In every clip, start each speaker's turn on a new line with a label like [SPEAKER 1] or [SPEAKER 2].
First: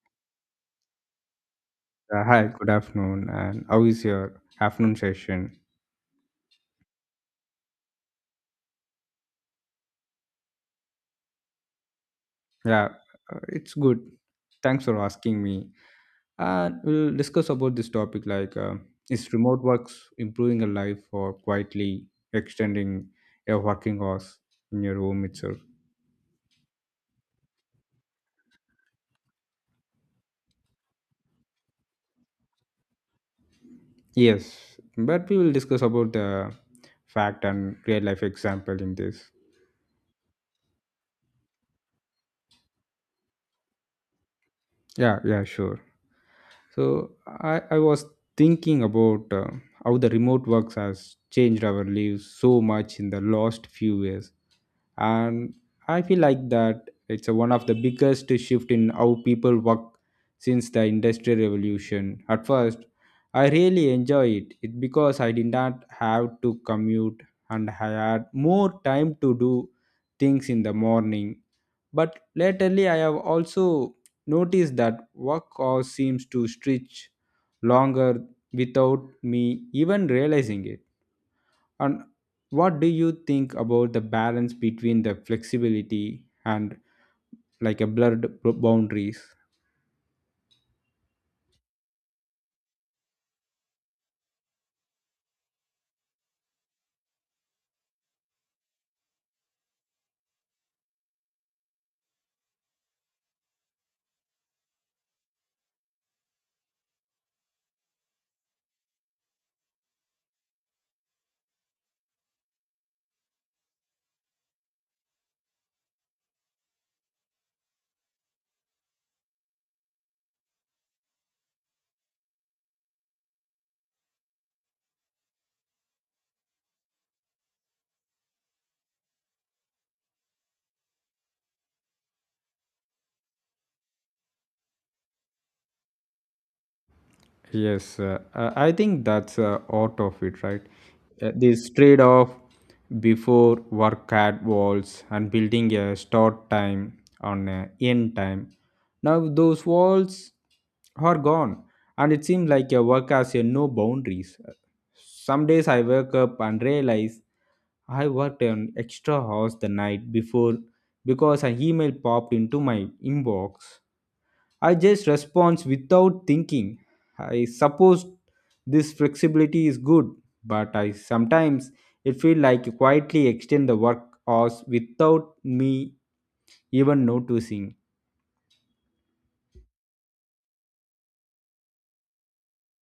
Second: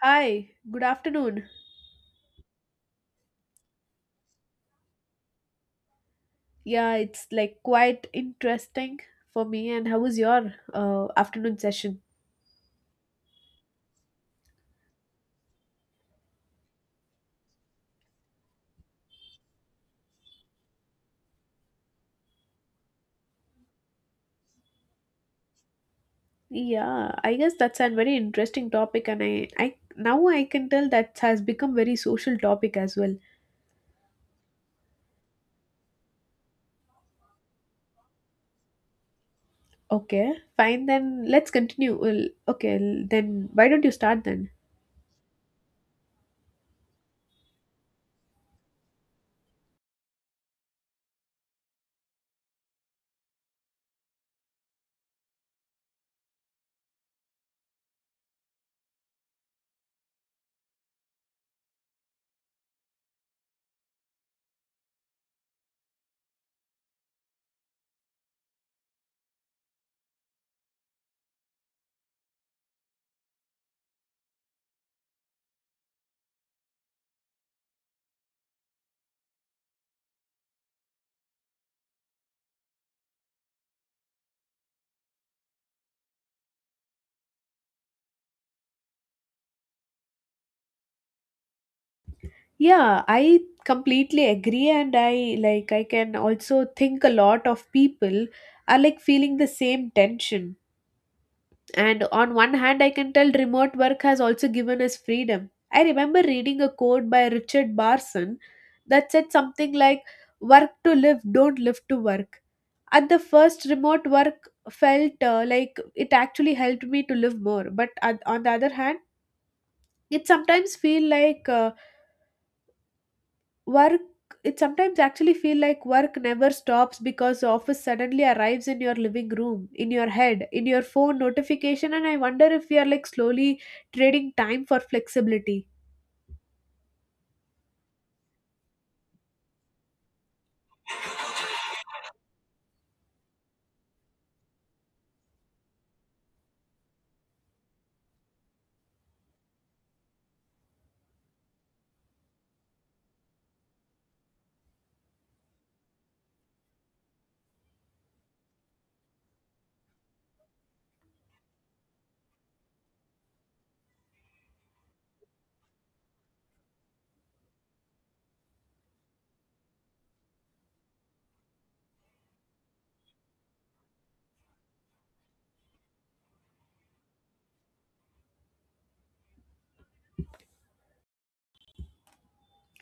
[SPEAKER 1] Hi, good afternoon.
[SPEAKER 2] Hi, good afternoon. And how is your afternoon session?
[SPEAKER 1] Yeah, it's like quite interesting for me. And how was your afternoon session?
[SPEAKER 2] Yeah, it's good. Thanks for asking me. And we'll discuss about this topic like is remote works improving a life or quietly extending your working hours in your home itself?
[SPEAKER 1] Yeah, I guess that's a very interesting topic, and I now I can tell that has become very social topic as well.
[SPEAKER 2] Yes, but we will discuss about the fact and real life example in this.
[SPEAKER 1] Okay, fine then. Let's continue. Well, okay, then why don't you start then?
[SPEAKER 2] Yeah, sure. So I was thinking about how the remote works has changed our lives so much in the last few years, and I feel like that it's a, one of the biggest shift in how people work since the industrial revolution. At first, I really enjoy it because I did not have to commute and I had more time to do things in the morning, but lately, I have also noticed that work hours seems to stretch longer without me even realizing it. And what do you think about the balance between the flexibility and like a blurred boundaries?
[SPEAKER 1] Yeah, I completely agree, and I like I can also think a lot of people are like feeling the same tension. And on one hand, I can tell remote work has also given us freedom. I remember reading a quote by Richard Barson that said something like, "Work to live, don't live to work." At the first, remote work felt like it actually helped me to live more. But on the other hand, it sometimes feel like work it sometimes actually feel like work never stops because the office suddenly arrives in your living room, in your head, in your phone notification. And I wonder if we are like slowly trading time for flexibility.
[SPEAKER 2] Yes, I think that's out of it, right? This trade off before work at walls and building a start time on a end time. Now those walls are gone, and it seems like your work has no boundaries. Some days I wake up and realize I worked an extra hours the night before because an email popped into my inbox I just respond without thinking. I suppose this flexibility is good, but I sometimes it feels like you quietly extend the work hours without me even noticing.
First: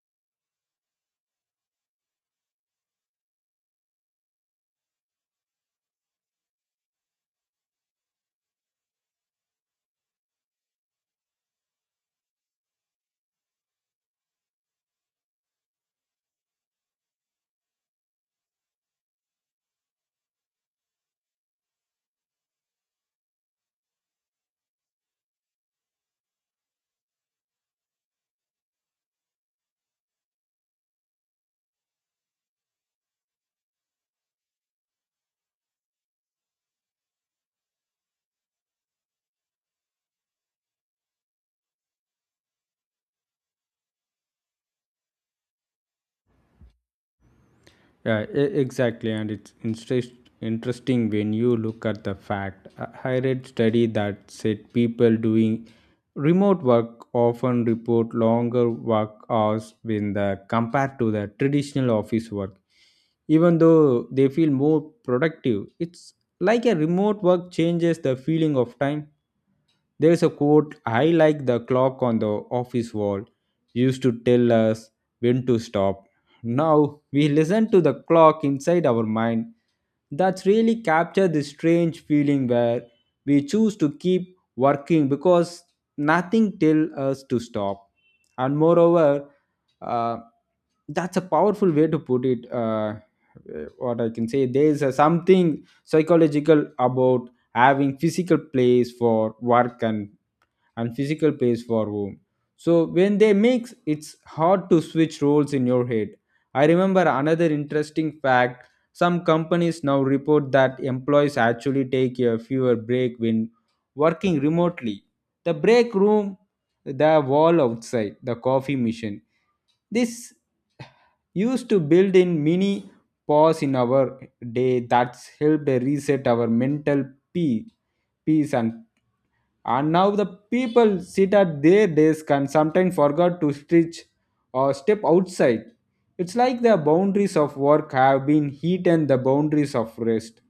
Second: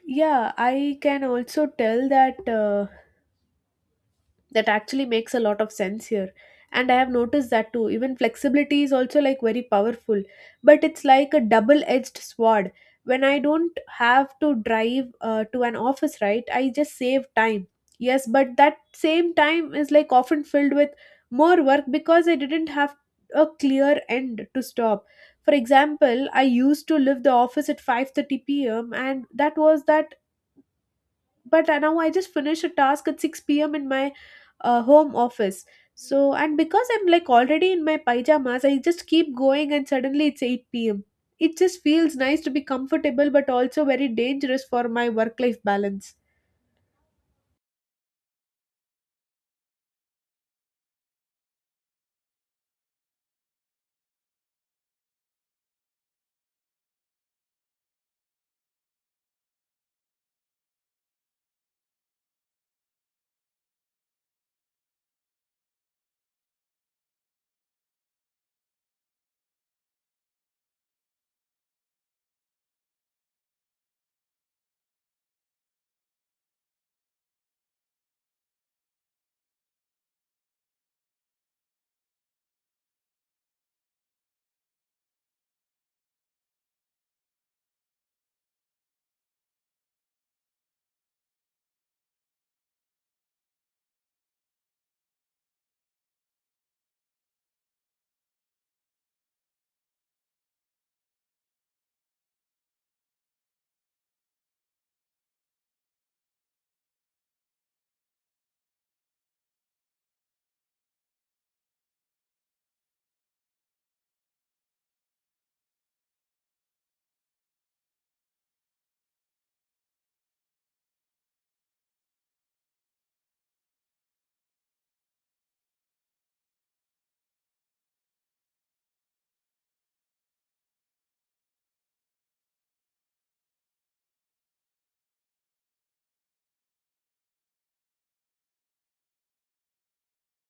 [SPEAKER 1] Yeah, I can also tell that that actually makes a lot of sense here, and I have noticed that too. Even flexibility is also like very powerful, but it's like a double edged sword. When I don't have to drive to an office, right, I just save time. Yes, but that same time is like often filled with more work because I didn't have a clear end to stop. For example, I used to leave the office at 5:30 p.m. and that was that. But now I just finished a task at 6 p.m. in my home office. So, and because I'm like already in my pajamas, I just keep going and suddenly it's 8 p.m. It just feels nice to be comfortable but also very dangerous for my work life balance.
[SPEAKER 2] Yeah, exactly. And interesting when you look at the fact. I read study that said people doing remote work often report longer work hours when the compared to the traditional office work. Even though they feel more productive, it's like a remote work changes the feeling of time. There is a quote I like the clock on the office wall used to tell us when to stop. Now we listen to the clock inside our mind. That's really captured this strange feeling where we choose to keep working because nothing tells us to stop. And moreover, uh, that's a powerful way to put it. What I can say, there is a something psychological about having physical place for work and physical pace for home. So when they mix, it's hard to switch roles in your head. I remember another interesting fact. Some companies now report that employees actually take a fewer break when working remotely. The break room, the wall outside, the coffee machine. This used to build in mini pause in our day that's helped reset our mental pe- peace, and now the people sit at their desk and sometimes forgot to stretch or step outside. It's like the boundaries of work have been hit and the boundaries of rest.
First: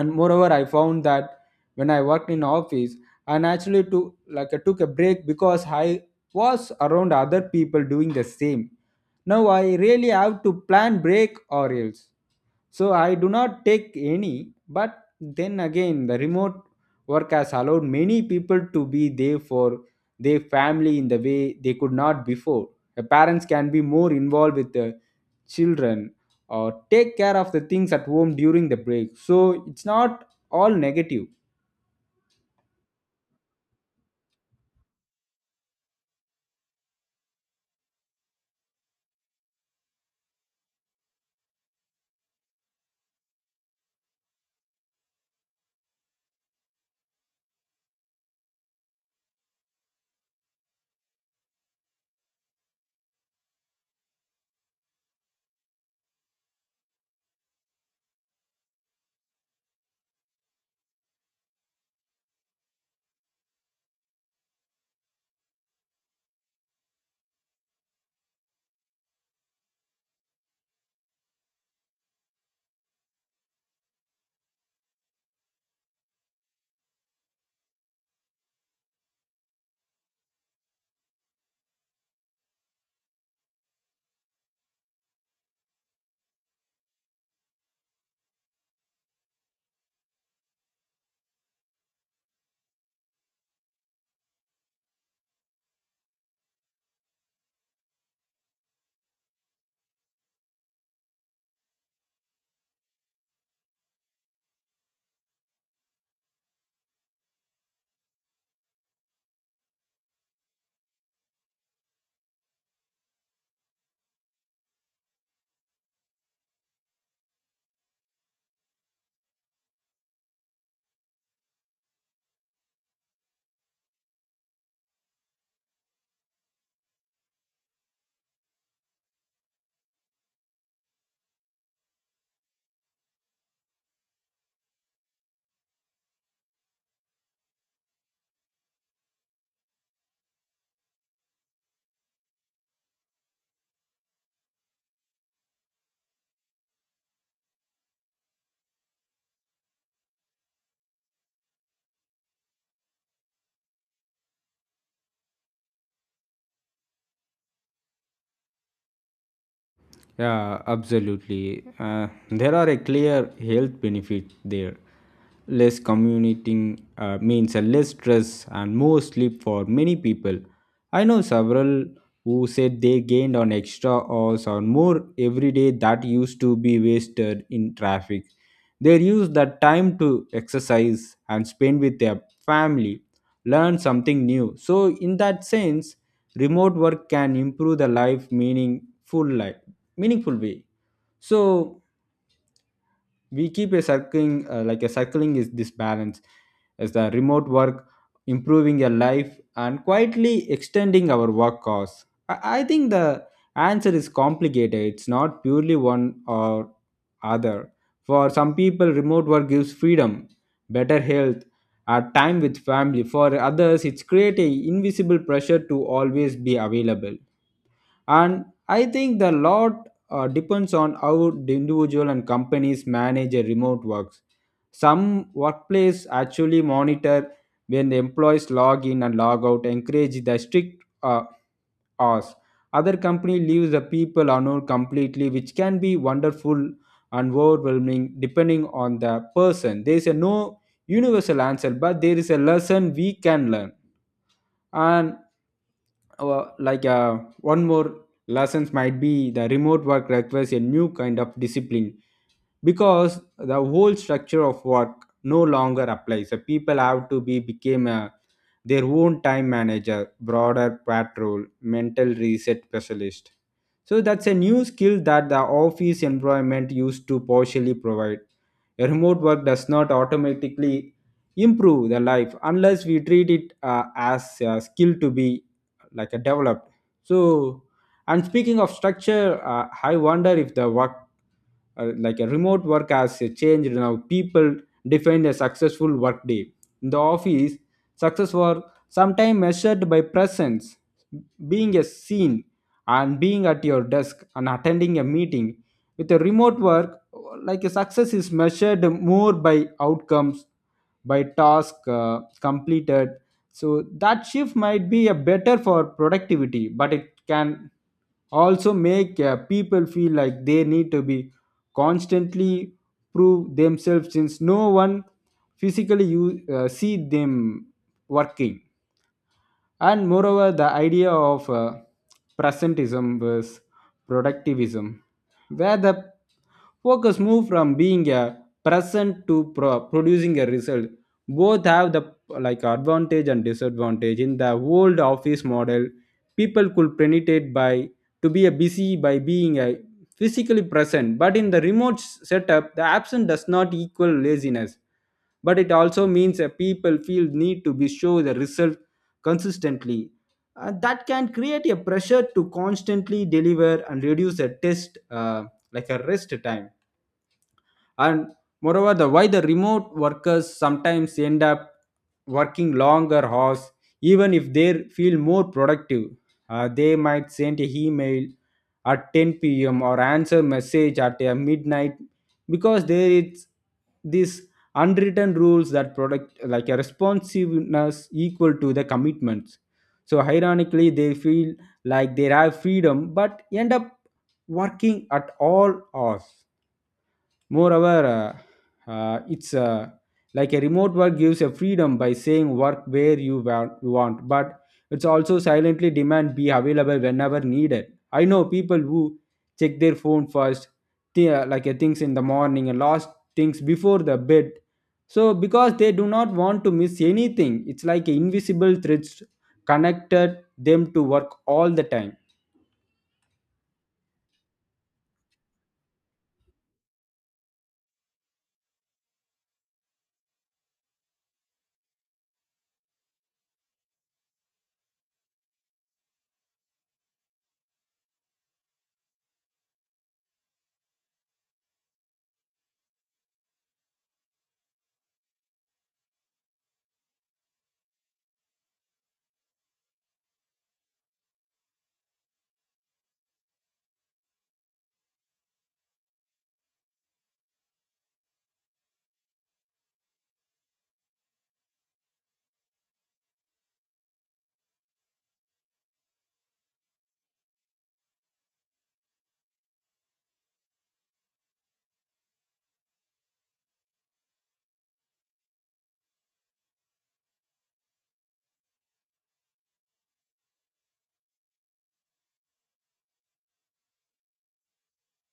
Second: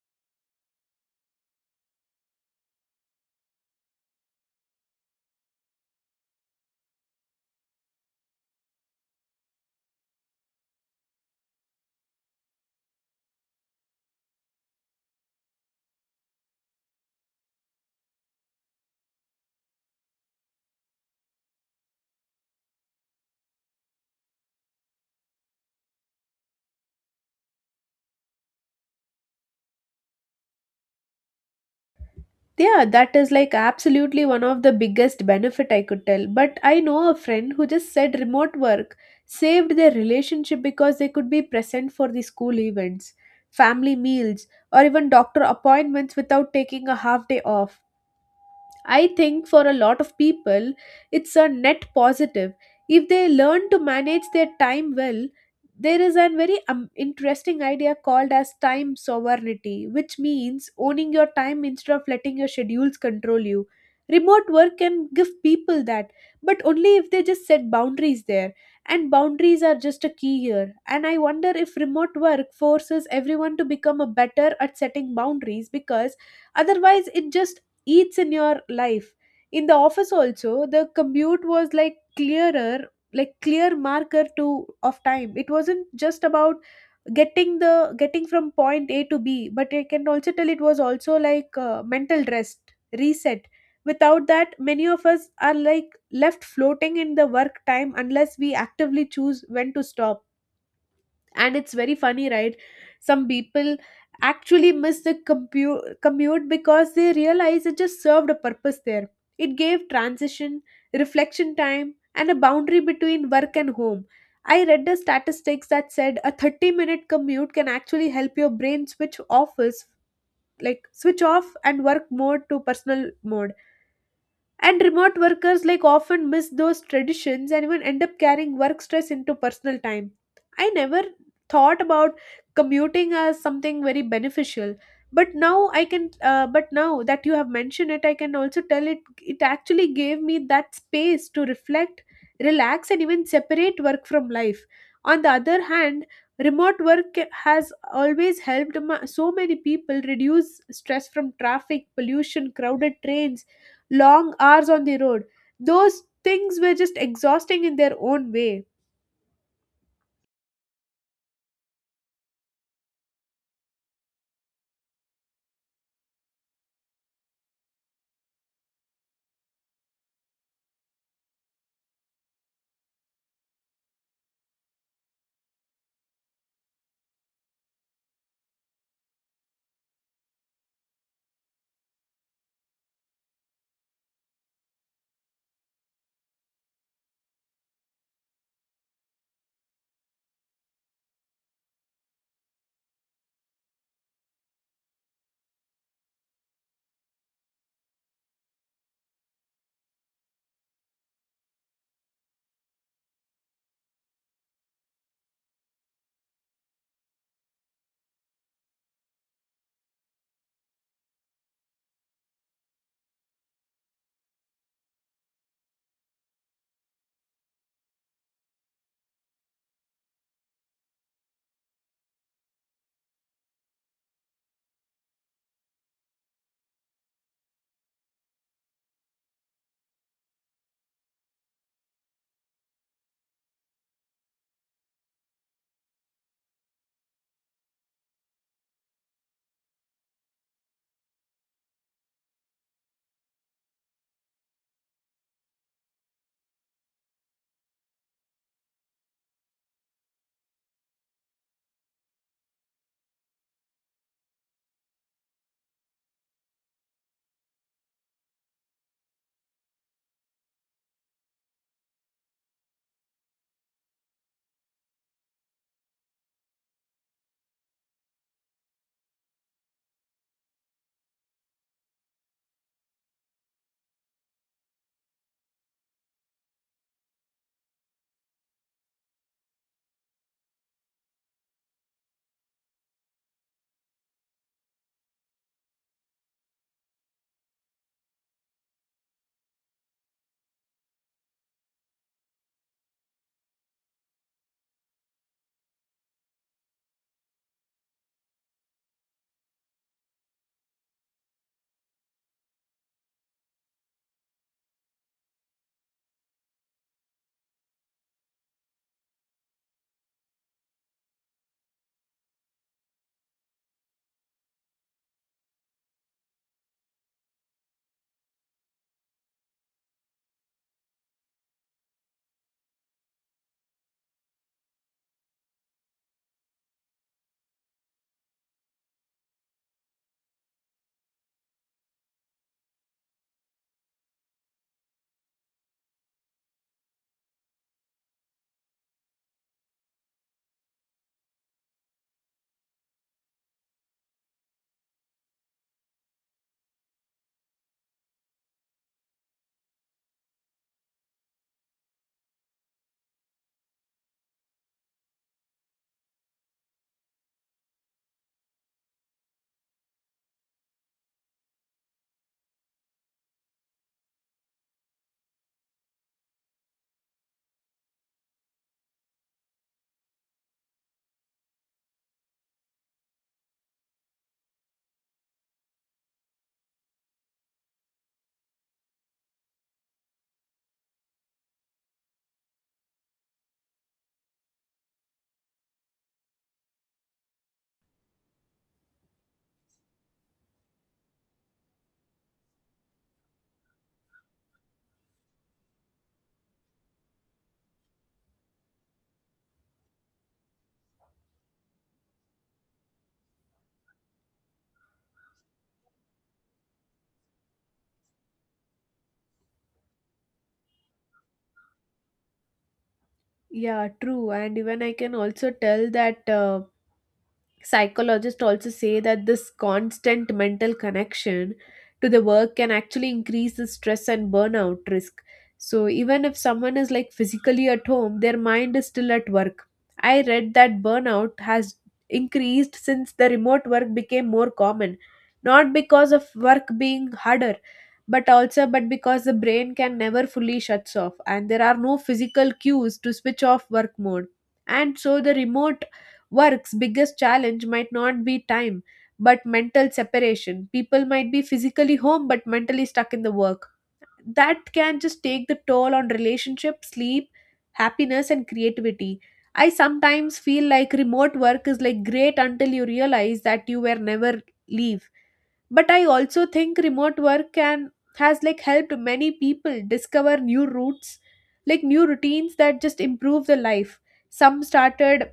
[SPEAKER 2] And moreover, I found that when I worked in office I naturally took like I took a break because I was around other people doing the same. Now I really have to plan break or else, so I do not take any, but then again, the remote work has allowed many people to be there for their family in the way they could not before. The parents can be more involved with the children or take care of the things at home during the break. So it's not all negative.
[SPEAKER 1] Yeah, that is like absolutely one of the biggest benefit I could tell. But I know a friend who just said remote work saved their relationship because they could be present for the school events, family meals, or even doctor appointments without taking a half day off. I think for a lot of people, it's a net positive. If they learn to manage their time well, there is a very interesting idea called as time sovereignty, which means owning your time instead of letting your schedules control you. Remote work can give people that, but only if they just set boundaries there. And boundaries are just a key here. And I wonder if remote work forces everyone to become a better at setting boundaries because otherwise it just eats in your life. In the office also, the commute was like clearer, like clear marker to of time. It wasn't just about getting from point a to b, but I can also tell it was also like mental rest reset. Without that, many of us are like left floating in the work time unless we actively choose when to stop. And it's very funny, right? Some people actually miss the commute because they realize it just served a purpose there. It gave transition, reflection time, and a boundary between work and home. I read the statistics that said a 30-minute commute can actually help your brain switch office, like switch off and work mode to personal mode. And remote workers like often miss those traditions and even end up carrying work stress into personal time. I never thought about commuting as something very beneficial, but now I can. But now that you have mentioned it, I can also tell it. It actually gave me that space to reflect, relax, and even separate work from life. On the other hand, remote work has always helped so many people reduce stress from traffic, pollution, crowded trains, long hours on the road. Those things were just exhausting in their own way.
[SPEAKER 2] Yeah, absolutely. There are a clear health benefit there. Less commuting means a less stress and more sleep for many people. I know several who said they gained on extra hours or more every day that used to be wasted in traffic. They use that time to exercise and spend with their family, learn something new. So, in that sense, remote work can improve the life meaningful way. So we keep a circling is this balance as the remote work improving your life and quietly extending our work hours. I think the answer is complicated. It's not purely one or other. For some people remote work gives freedom, better health or time with family. For others it's create a invisible pressure to always be available, and I think the lot depends on how the individual and companies manage a remote works. Some workplace actually monitor when the employees log in and log out, encourage the strict hours. Other company leaves the people unknown completely, which can be wonderful and overwhelming depending on the person. There is a no universal answer, but there is a lesson we can learn. And one more lessons might be the remote work requires a new kind of discipline because the whole structure of work no longer applies. So people have to be became a, their own time manager broader patrol mental reset specialist, so that's a new skill that the office environment used to partially provide. A remote work does not automatically improve the life unless we treat it as a skill to be like a developed. So, and speaking of structure, I wonder if the work like a remote work has changed now people define a successful work day. In the office success was sometimes measured by presence, being a seen and being at your desk and attending a meeting. With a remote work, like a success is measured more by outcomes, by task completed. So that shift might be a better for productivity, but it can also make people feel like they need to be constantly prove themselves since no one physically you see them working. And moreover, the idea of presentism versus productivism, where the focus move from being a present to producing a result, both have the like advantage and disadvantage. In the old office model, people could penetrate by to be a busy by being a physically present. But in the remote setup, the absent does not equal laziness, but it also means that people feel need to be show the result consistently. Uh, that can create a pressure to constantly deliver and reduce a test like a rest time. And moreover the why the remote workers sometimes end up working longer hours even if they feel more productive. They might send a email at 10 p.m or answer message at midnight because there is this unwritten rules that product like a responsiveness equal to the commitments. So ironically they feel like they have freedom but end up working at all hours. Moreover, it's like a remote work gives a freedom by saying work where you want, but it's also silently demand be available whenever needed. I know people who check their phone first, things in the morning and last things before the bed. So because they do not want to miss anything, it's like invisible threads connected them to work all the time.
[SPEAKER 1] Yeah, true. And even I can also tell that psychologists also say that this constant mental connection to the work can actually increase the stress and burnout risk. So even if someone is like physically at home, their mind is still at work. I read that burnout has increased since the remote work became more common, not because of work being harder, but because the brain can never fully shuts off and there are no physical cues to switch off work mode. And so the remote work's biggest challenge might not be time, but mental separation. People might be physically home but mentally stuck in the work. That can just take the toll on relationships, sleep, happiness, and creativity. I sometimes feel like remote work is like great until you realize that you were never leave. But I also think remote work can has like helped many people discover new routes, like new routines that just improve the life. Some started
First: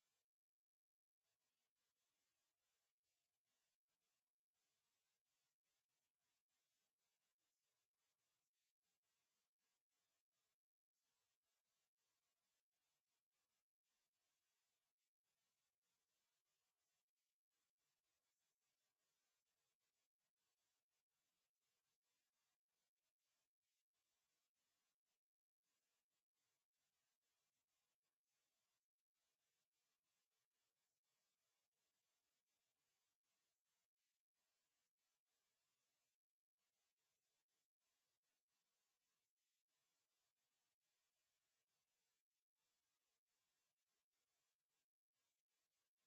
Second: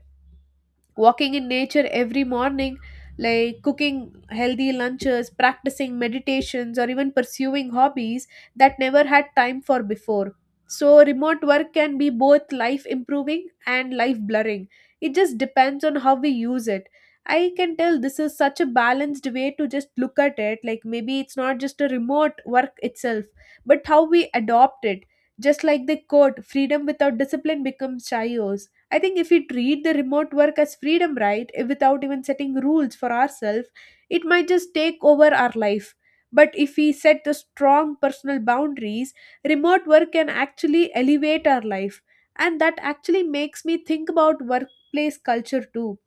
[SPEAKER 1] walking in nature every morning, like cooking healthy lunches, practicing meditations, or even pursuing hobbies that never had time for before. So remote work can be both life improving and life blurring. It just depends on how we use it. I can tell this is such a balanced way to just look at it, like maybe it's not just a remote work itself but how we adopt it. Just like the quote, "freedom without discipline becomes chaos." I think if we treat the remote work as freedom, right, without even setting rules for ourselves, it might just take over our life. But if we set the strong personal boundaries, remote work can actually elevate our life. And that actually makes me think about workplace culture too.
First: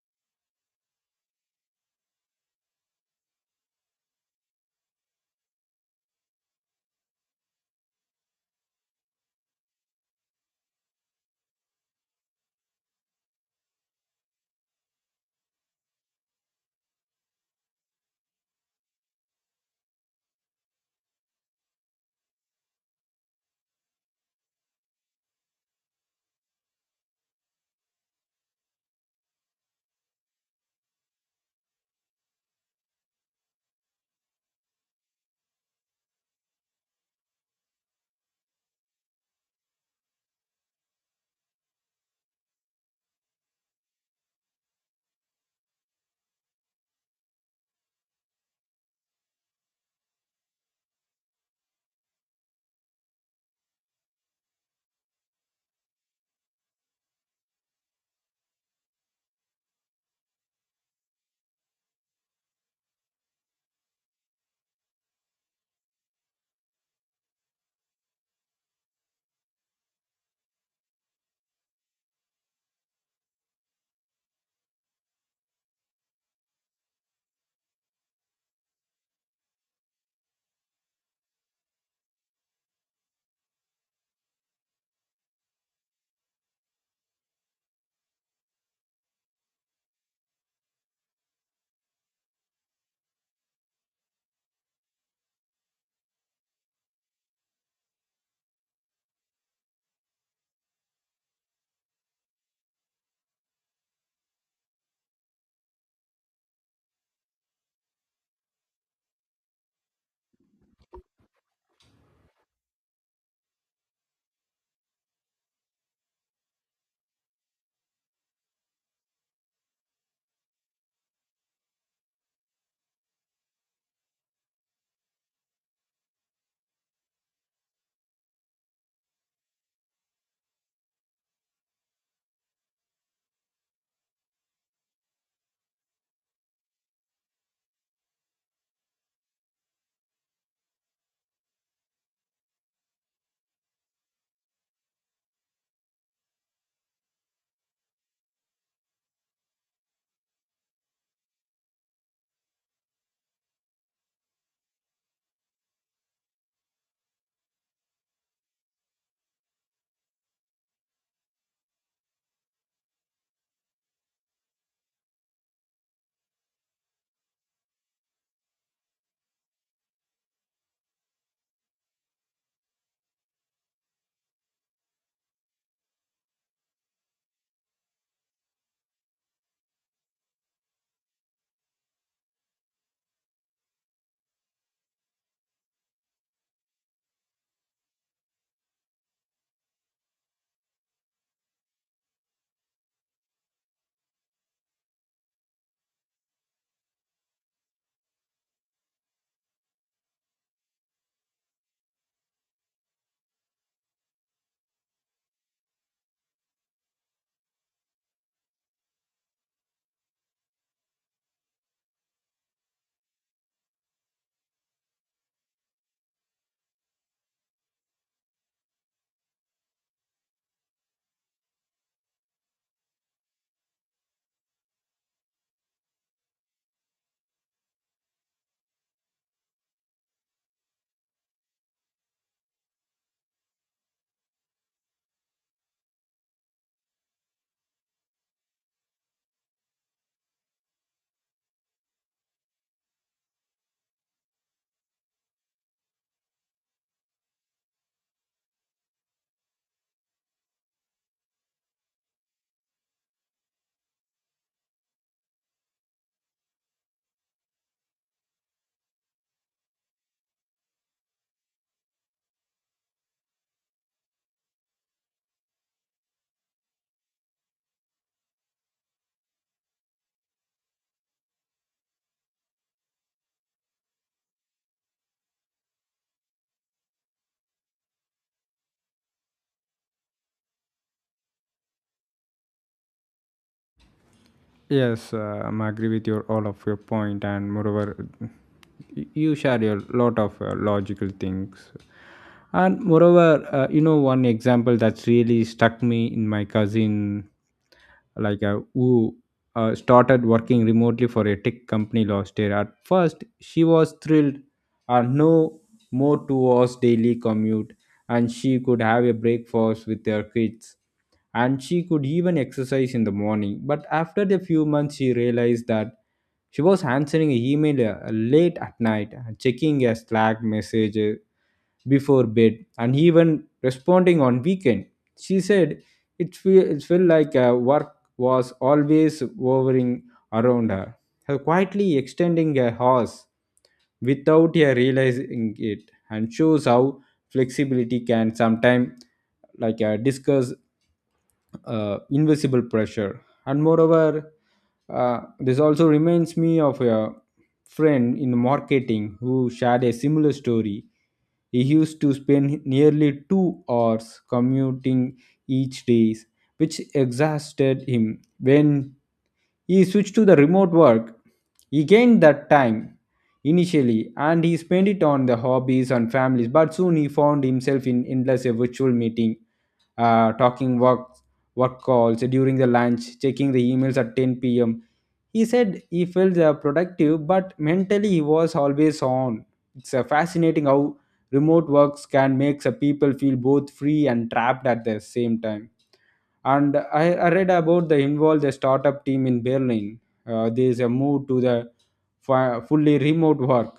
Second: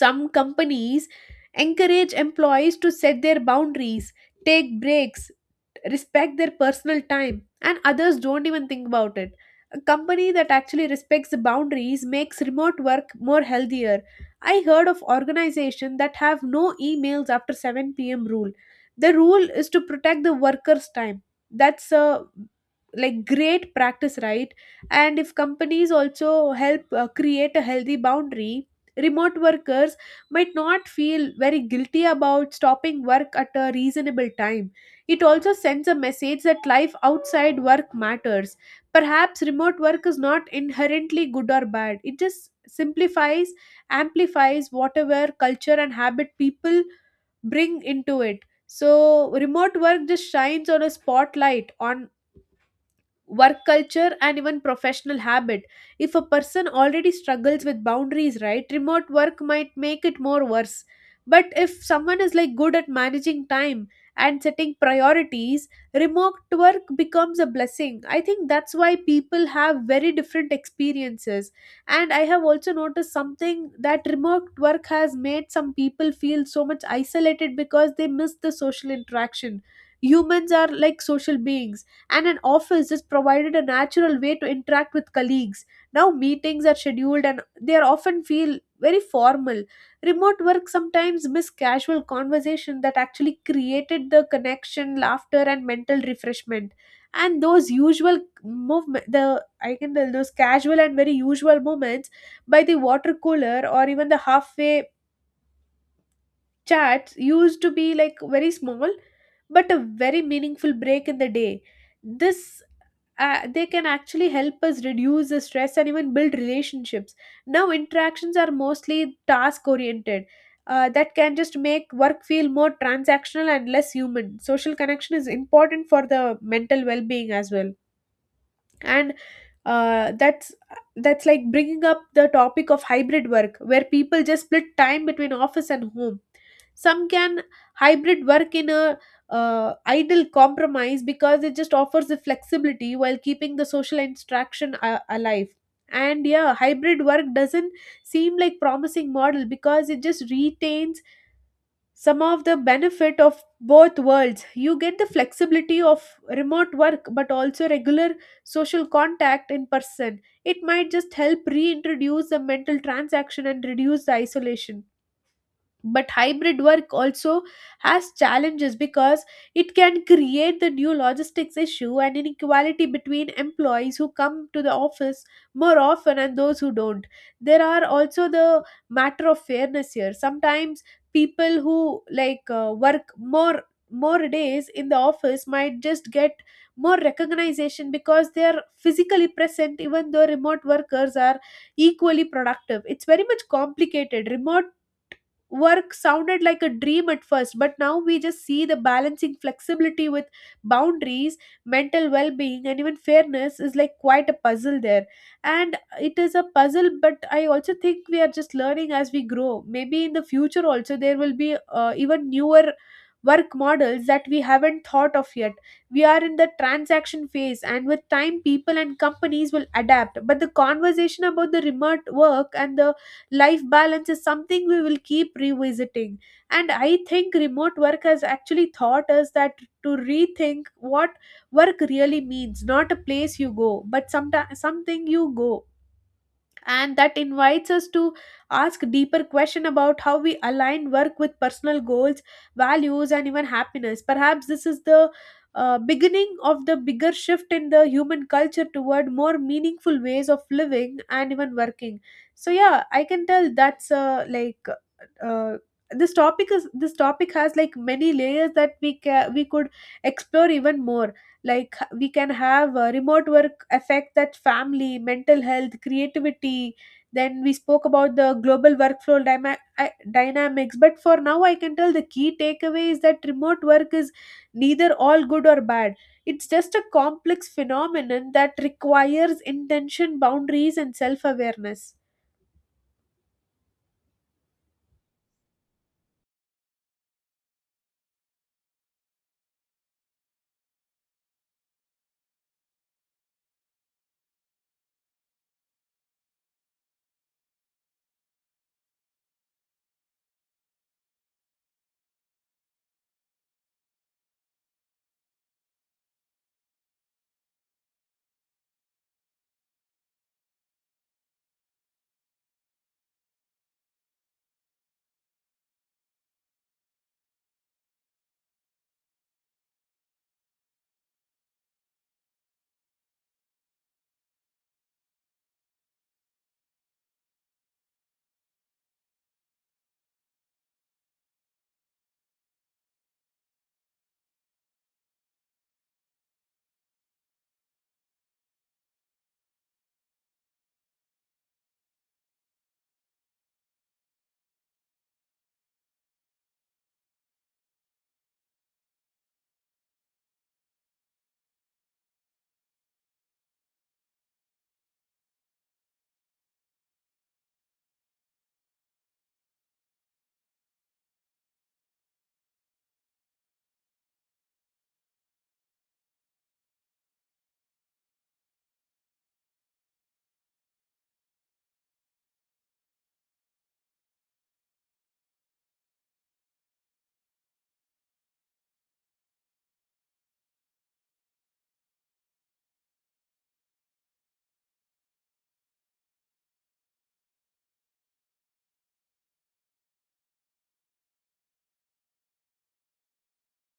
[SPEAKER 1] Some companies encourage employees to set their boundaries, take breaks, respect their personal time, and others don't even think about it. A company that actually respects the boundaries makes remote work more healthier. I heard of organizations that have no emails after 7 p.m. rule. The rule is to protect the workers' time. That's a like great practice, right? And if companies also help create a healthy boundary, remote workers might not feel very guilty about stopping work at a reasonable time. It also sends a message that life outside work matters. Perhaps remote work is not inherently good or bad, it just simplifies, amplifies whatever culture and habit people bring into it. So, remote work just shines on a spotlight on work culture and even professional habit. If a person already struggles with boundaries, right, remote work might make it more worse. But if someone is like good at managing time and setting priorities, remote work becomes a blessing. I think that's why people have very different experiences. And I have also noticed something that remote work has made some people feel so much isolated because they miss the social interaction. Humans are like social beings, and an office just provided a natural way to interact with colleagues. Now meetings are scheduled and they are often feel very formal. Remote work sometimes miss casual conversation that actually created the connection, laughter, and mental refreshment. And those usual movement, the I can tell those casual and very usual moments by the water cooler or even the halfway chats used to be like very small but a very meaningful break in the day. This They can actually help us reduce the stress and even build relationships. Now interactions are mostly task oriented. That can just make work feel more transactional and less human. Social connection is important for the mental well-being as well. And uh, that's that's like bringing up the topic of hybrid work where people just split time between office and home. Some can hybrid work in a ideal compromise because it just offers the flexibility while keeping the social interaction alive. And yeah, hybrid work doesn't seem like promising model because it just retains some of the benefit of both worlds. You get the flexibility of remote work but also regular social contact in person. It might just help reintroduce the mental transaction and reduce the isolation. But hybrid work also has challenges because it can create the new logistics issue and inequality between employees who come to the office more often and those who don't. There are also the matter of fairness here. Sometimes people who like work more more days in the office might just get more recognition because they are physically present even though remote workers are equally productive. It's very much complicated. Remote work sounded like a dream at first, but now we just see the balancing flexibility with boundaries, mental well being, and even fairness is like quite a puzzle there. And it is a puzzle, but I also think we are just learning as we grow. Maybe in the future, also, there will be even newer work models that we haven't thought of yet. We are in the transaction phase, and with time, people and companies will adapt. But the conversation about the remote work and the life balance is something we will keep revisiting. And I think remote work has actually taught us that to rethink what work really means, not a place you go but sometimes something you go. And that invites us to ask deeper question about how we align work with personal goals, values, and even happiness. Perhaps this is the beginning of the bigger shift in the human culture toward more meaningful ways of living and even working. So yeah, I can tell that's uh, this topic has like many layers that we could explore even more. Like we can have remote work affect that family, mental health, creativity. Then we spoke about the global workflow dyma- I- dynamics. But for now, I can tell the key takeaway is that remote work is neither all good or bad. It's just a complex phenomenon that requires intention, boundaries, and self-awareness.
[SPEAKER 2] Yes, I'm agree with your all of your point, and moreover, you share your lot of logical things, and moreover, you know one example that's really struck me in my cousin, who started working remotely for a tech company last year. At first, she was thrilled, no more 2 hours daily commute, and she could have a breakfast with her kids and she could even exercise in the morning. But after a few months, she realized that she was answering an email late at night, checking a Slack message before bed, and even responding on weekend. She said it felt like work was always hovering around her, her quietly extending her horse without her realizing it, and shows how flexibility can sometimes discuss invisible pressure. And moreover this also reminds me of a friend in marketing who shared a similar story. He used to spend nearly 2 hours commuting each day which exhausted him. When he switched to the remote work he gained that time initially and he spent it on the hobbies and families, but soon he found himself in endless a virtual meeting, talking work work calls during the lunch, checking the emails at 10 p.m. He said he felt productive, but mentally he was always on. It's fascinating how remote works can make people feel both free and trapped at the same time. And I read about the involved the startup team in Berlin. There is a move to the fully remote work,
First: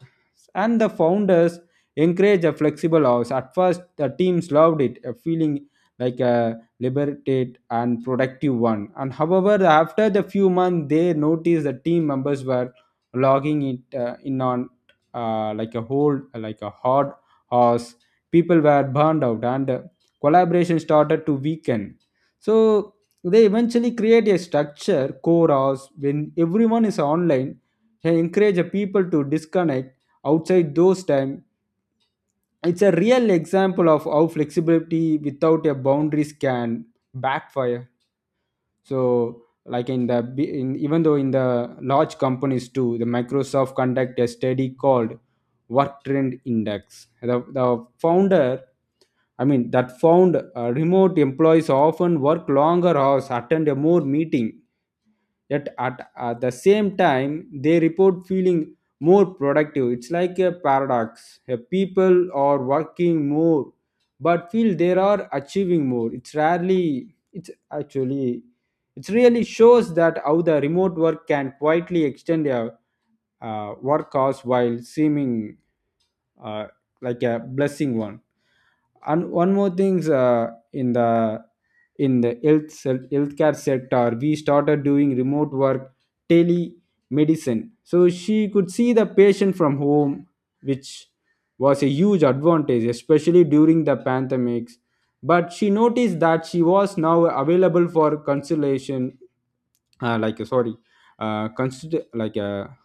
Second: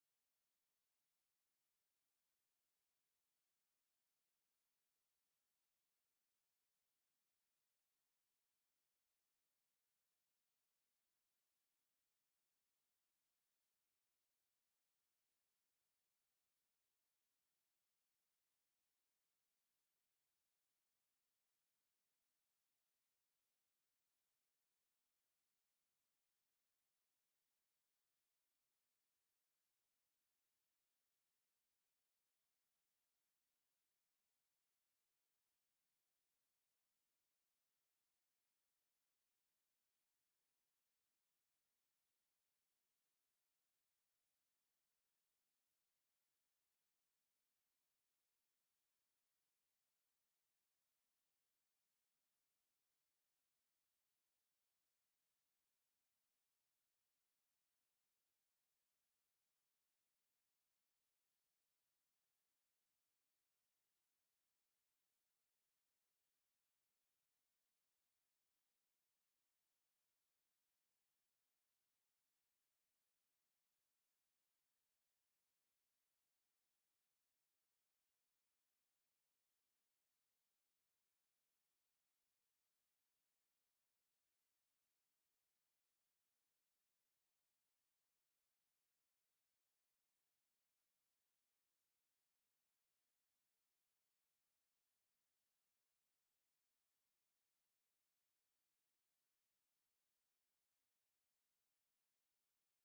[SPEAKER 2] and the founders encourage a flexible hours. At first, the teams loved it, a feeling like a liberate and productive one. And however, after the few months, they noticed the team members were logging it in on like a whole, like a hard horse. People were burned out, and collaboration started to weaken. So they eventually create a structure, core hours when everyone is online. They encourage the people to disconnect outside those time. It's a real example of how flexibility without a boundaries can backfire. So, like in the even though in the large companies too, the Microsoft conduct a study called Work Trend Index. The founder I mean, that found remote employees often work longer hours, attend a more meeting, yet at the same time they report feeling more productive. It's like a paradox. People are working more but feel they are achieving more. It's rarely it's actually It really shows that how the remote work can quietly extend their work hours while seeming uh, like a blessing one. And one more things, in the in the healthcare sector we started doing remote work, telemedicine, so she could see the patient from home, which was a huge advantage, especially during the pandemics. But she noticed that she was now available for consultation, like sorry consider like a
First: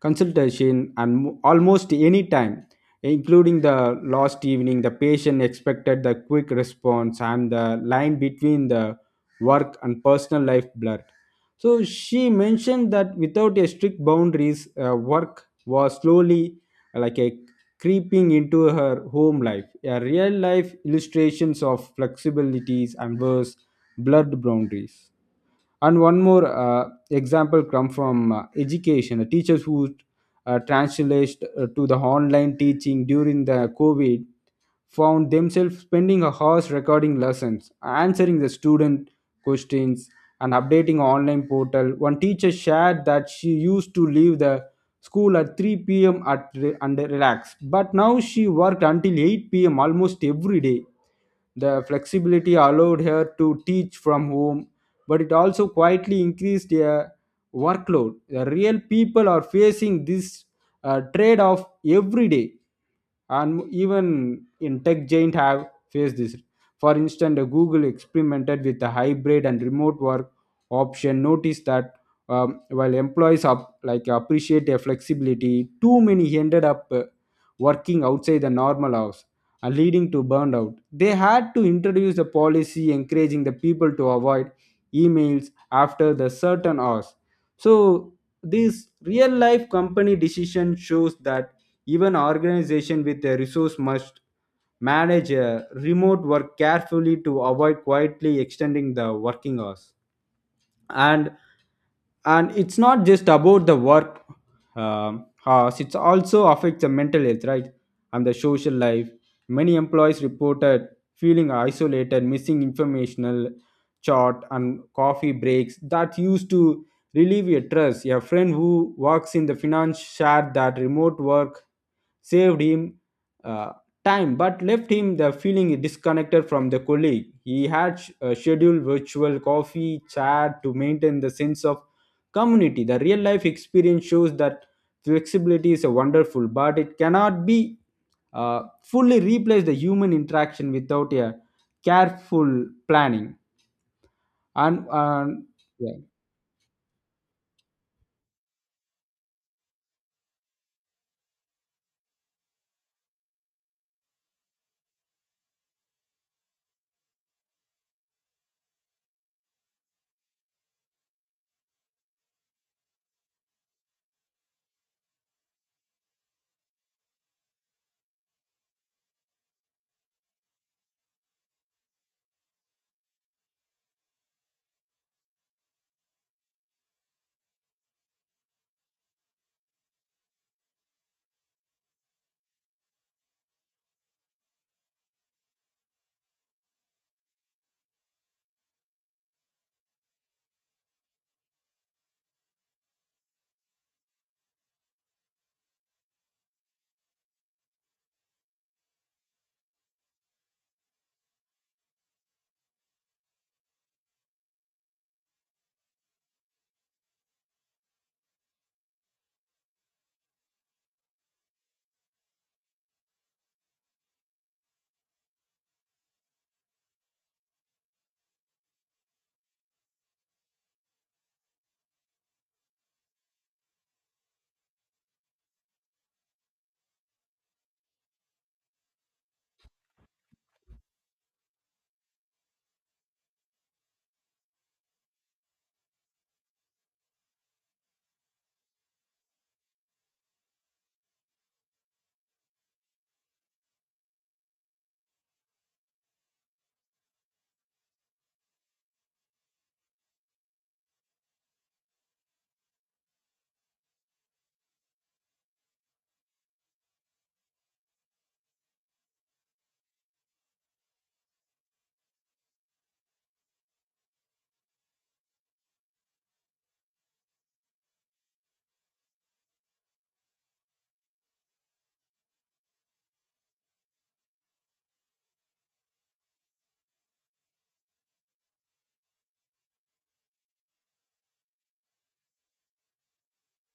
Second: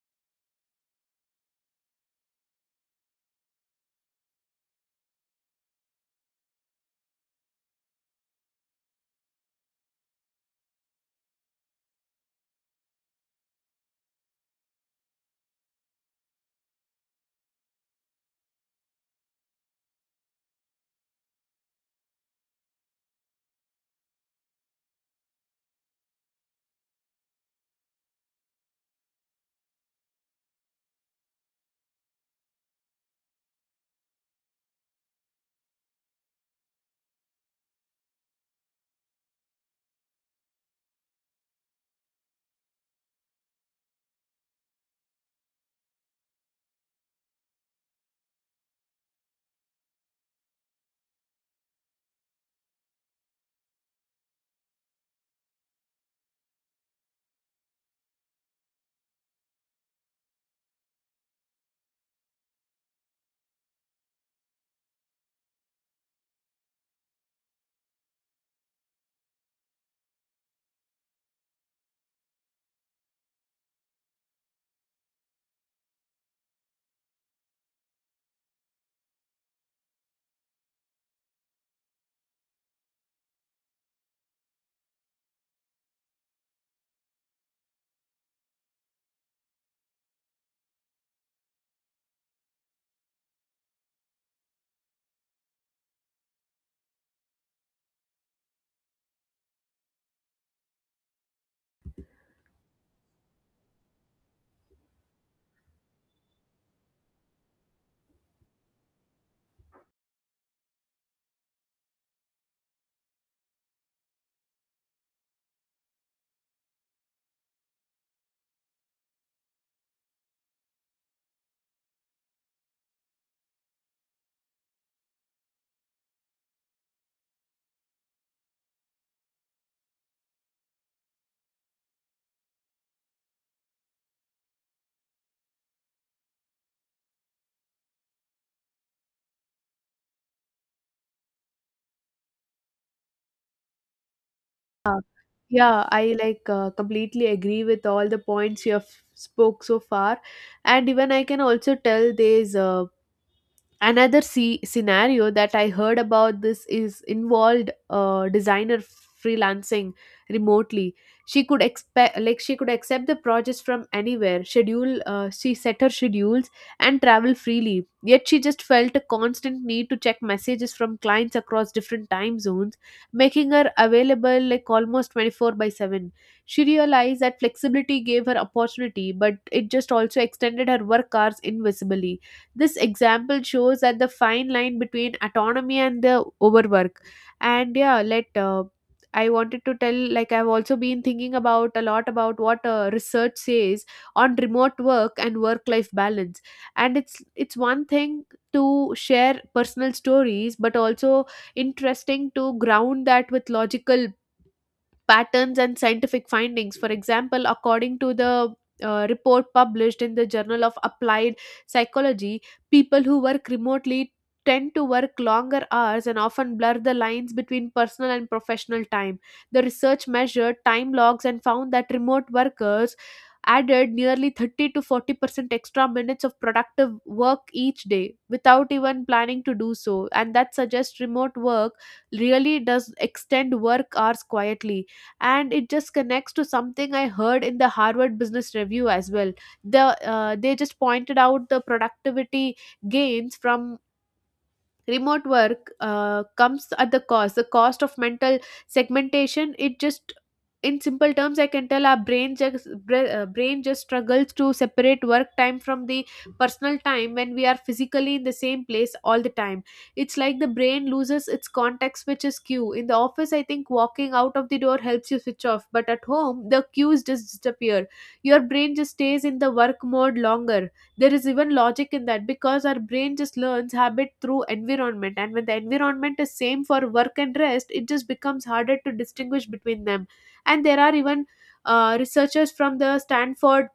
[SPEAKER 2] consultation almost any time, including the last evening. The patient expected the quick response and the line between the work and personal life blurred. So she mentioned that without a strict boundaries, work was slowly, like a creeping into her home life. A real life illustrations of flexibilities and verse blurred boundaries. And one more example come from education. The teachers who translated to the online teaching during the covid found themselves spending hours recording lessons, answering the student questions, and updating online portal. One teacher shared that she used to leave the school at 3 p.m and relax, but now she worked until 8 p.m almost every day. The flexibility allowed her to teach from home, but it also quietly increased their workload. The real people are facing this trade off every day. And even in tech giant have faced this. For instance, google experimented with a hybrid and remote work option, notice that while employees up like appreciate their flexibility, too many ended up working outside the normal hours and leading to burnout. They had to introduce a policy encouraging the people to avoid emails after the certain hours. So this real life company decision shows that even organization with a resource must manage remote work carefully to avoid quietly extending the working hours. And and it's not just about the work hours, it also affects the mental health, right, and the social life. Many employees reported feeling isolated, missing informational chat and coffee breaks that used to relieve your stress. A friend who works in the finance shared that remote work saved him uh, time but left him the feeling disconnected from the colleague. He had scheduled virtual coffee chat to maintain the sense of community. The real life experience shows that flexibility is a wonderful, but it cannot be fully replace the human interaction without a careful planning. And,
[SPEAKER 1] Yeah,
[SPEAKER 2] and
[SPEAKER 1] yeah,
[SPEAKER 2] yeah.
[SPEAKER 1] I like completely agree with all the points you have spoke so far. And even I can also tell there's scenario that I heard about. This is involved designer freelancing remotely. She could expect like she could accept the projects from anywhere, schedule she set her schedules and travel freely, yet she just felt a constant need to check messages from clients across different time zones, making her available like almost 24 by 7. She realized that flexibility gave her opportunity, but it just also extended her work hours invisibly. This example shows that the fine line between autonomy and the overwork. And yeah, let I wanted to tell, like, I've also been thinking about a lot about what research says on remote work and work life balance. And it's one thing to share personal stories, but also interesting to ground that with logical patterns and scientific findings. For example, according to the report published in the Journal of Applied Psychology, people who work remotely tend to work longer hours and often blur the lines between personal and professional time. The research measured time logs and found that remote workers added nearly 30 to 40% extra minutes of productive work each day without even planning to do so. And that suggests remote work really does extend work hours quietly. And it just connects to something I heard in the Harvard Business Review as well. the they just pointed out the productivity gains from remote work comes at the cost of mental segmentation. It just In simple terms, I can tell our brain just struggles to separate work time from the personal time when we are physically in the same place all the time. It's like the brain loses its context, which is cue in the office. I think walking out of the door helps you switch off, but at home the cues just disappear. Your brain just stays in the work mode longer. There is even logic in that, because our brain just learns habit through environment, and when the environment is same for work and rest, it just becomes harder to distinguish between them. And there are even researchers from the Stanford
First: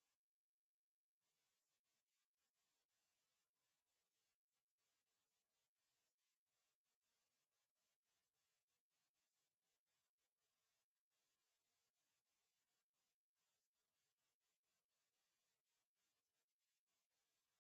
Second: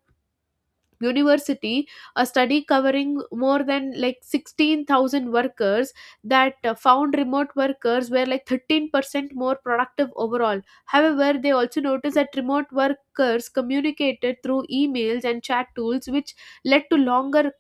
[SPEAKER 1] University, a study covering more than like 16,000 workers that found remote workers were like 13% more productive overall. However, they also noticed that remote workers communicated through emails and chat tools, which led to longer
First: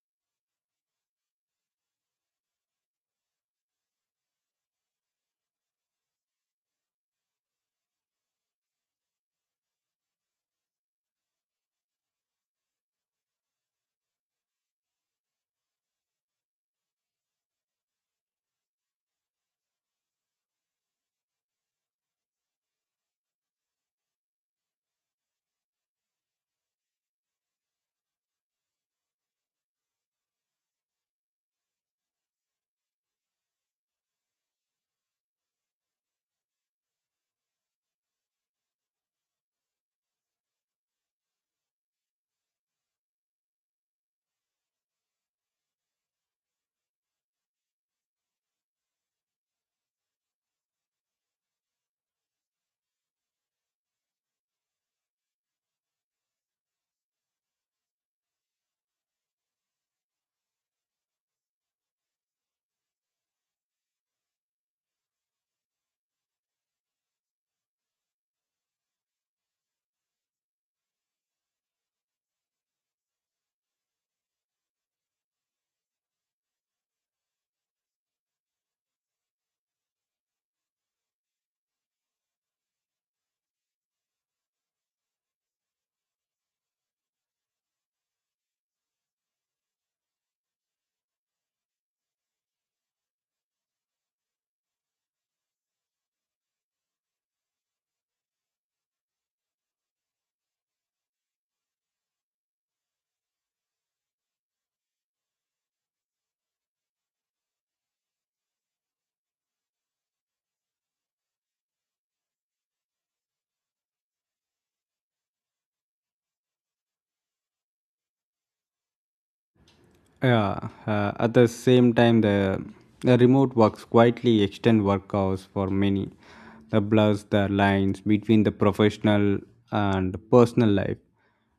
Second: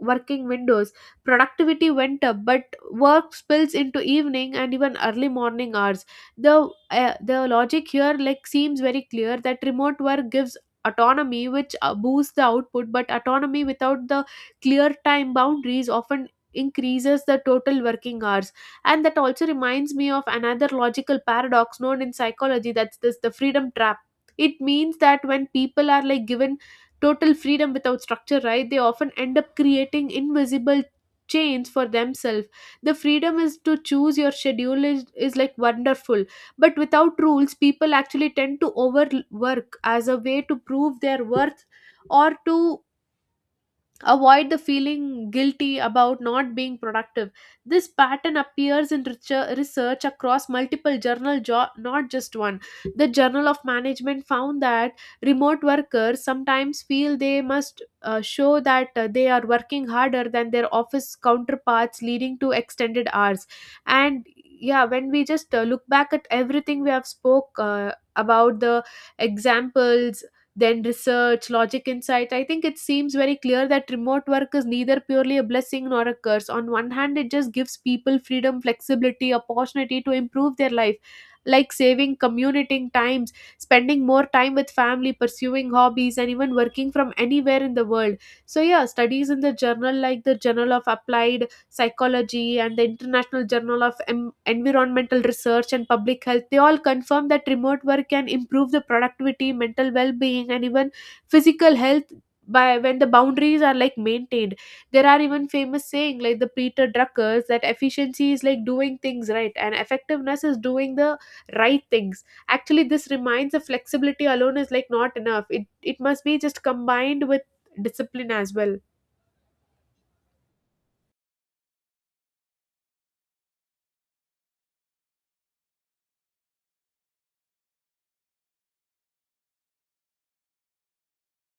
[SPEAKER 1] working windows. Productivity went up, but work spills into evening and even early morning hours. The logic here like seems very clear that remote work gives autonomy, which boosts the output. But autonomy without the clear time boundaries often increases the total working hours. And that also reminds me of another logical paradox known in psychology, that's this, the freedom trap. It means that when people are like given total freedom without structure, right, they often end up creating invisible chains for themselves. The freedom is to choose your schedule is like wonderful. But without rules, people actually tend to overwork as a way to prove their worth, or to avoid the feeling guilty about not being productive. This pattern appears in research across multiple not just one. The Journal of Management found that remote workers sometimes feel they must show that they are working harder than their office counterparts, leading to extended hours. And yeah, when we just look back at everything we have spoke about the examples, then research, logic, insight, I think it seems very clear that remote work is neither purely a blessing nor a curse. On one hand, it just gives people freedom, flexibility, opportunity to improve their life, like saving commuting times, spending more time with family, pursuing hobbies, and even working from anywhere in the world. So yeah, studies in the journal, like the Journal of Applied Psychology and the International Journal of Environmental Research and Public Health, they all confirm that remote work can improve the productivity, mental well-being, and even physical health by when the boundaries are like maintained. There are even famous saying like the Peter Druckers that efficiency is like doing things right and effectiveness is doing the right things. Actually this reminds the flexibility alone is like not enough, it must be just combined with discipline as well.
[SPEAKER 2] Yeah, at the same time, the remote works quietly extend work hours for many. The blurs the lines between the professional and personal life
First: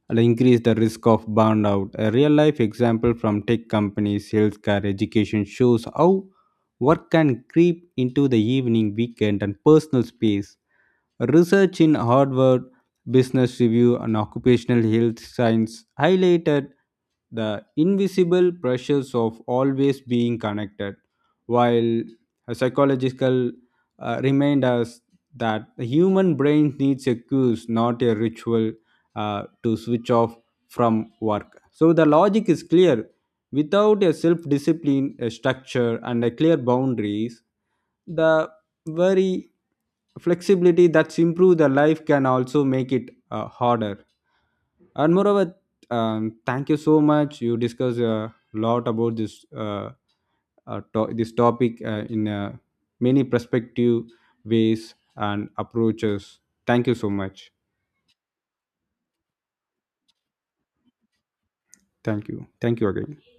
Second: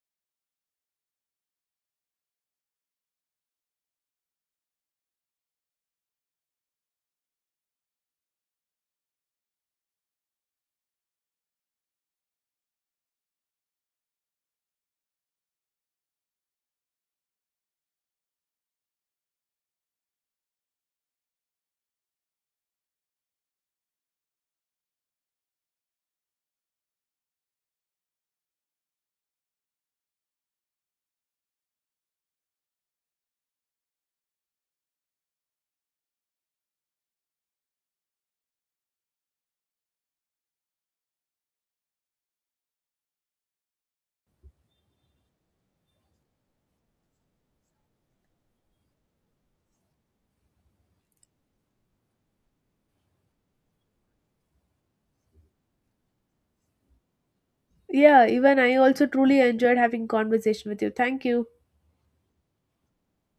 [SPEAKER 2] and increase the risk of burnout. A real life example from tech companies, healthcare, education shows how work can creep into the evening, weekend, and personal space. Research in Harvard Business Review and Occupational Health Science highlighted the invisible pressures of always being connected, while a psychological remind us that the human brain needs a cues, not a ritual, to switch off from work. So the logic is clear. Without a self-discipline, a structure, and a clear boundaries, the very flexibility that's improve the life can also make it harder. And moreover, thank you so much. You discuss a lot about this, this topic, in many perspective, ways and approaches. Thank you so much.
[SPEAKER 1] Yeah, even I also truly enjoyed having conversation with you. Thank you.
[SPEAKER 2] Thank you, thank you again.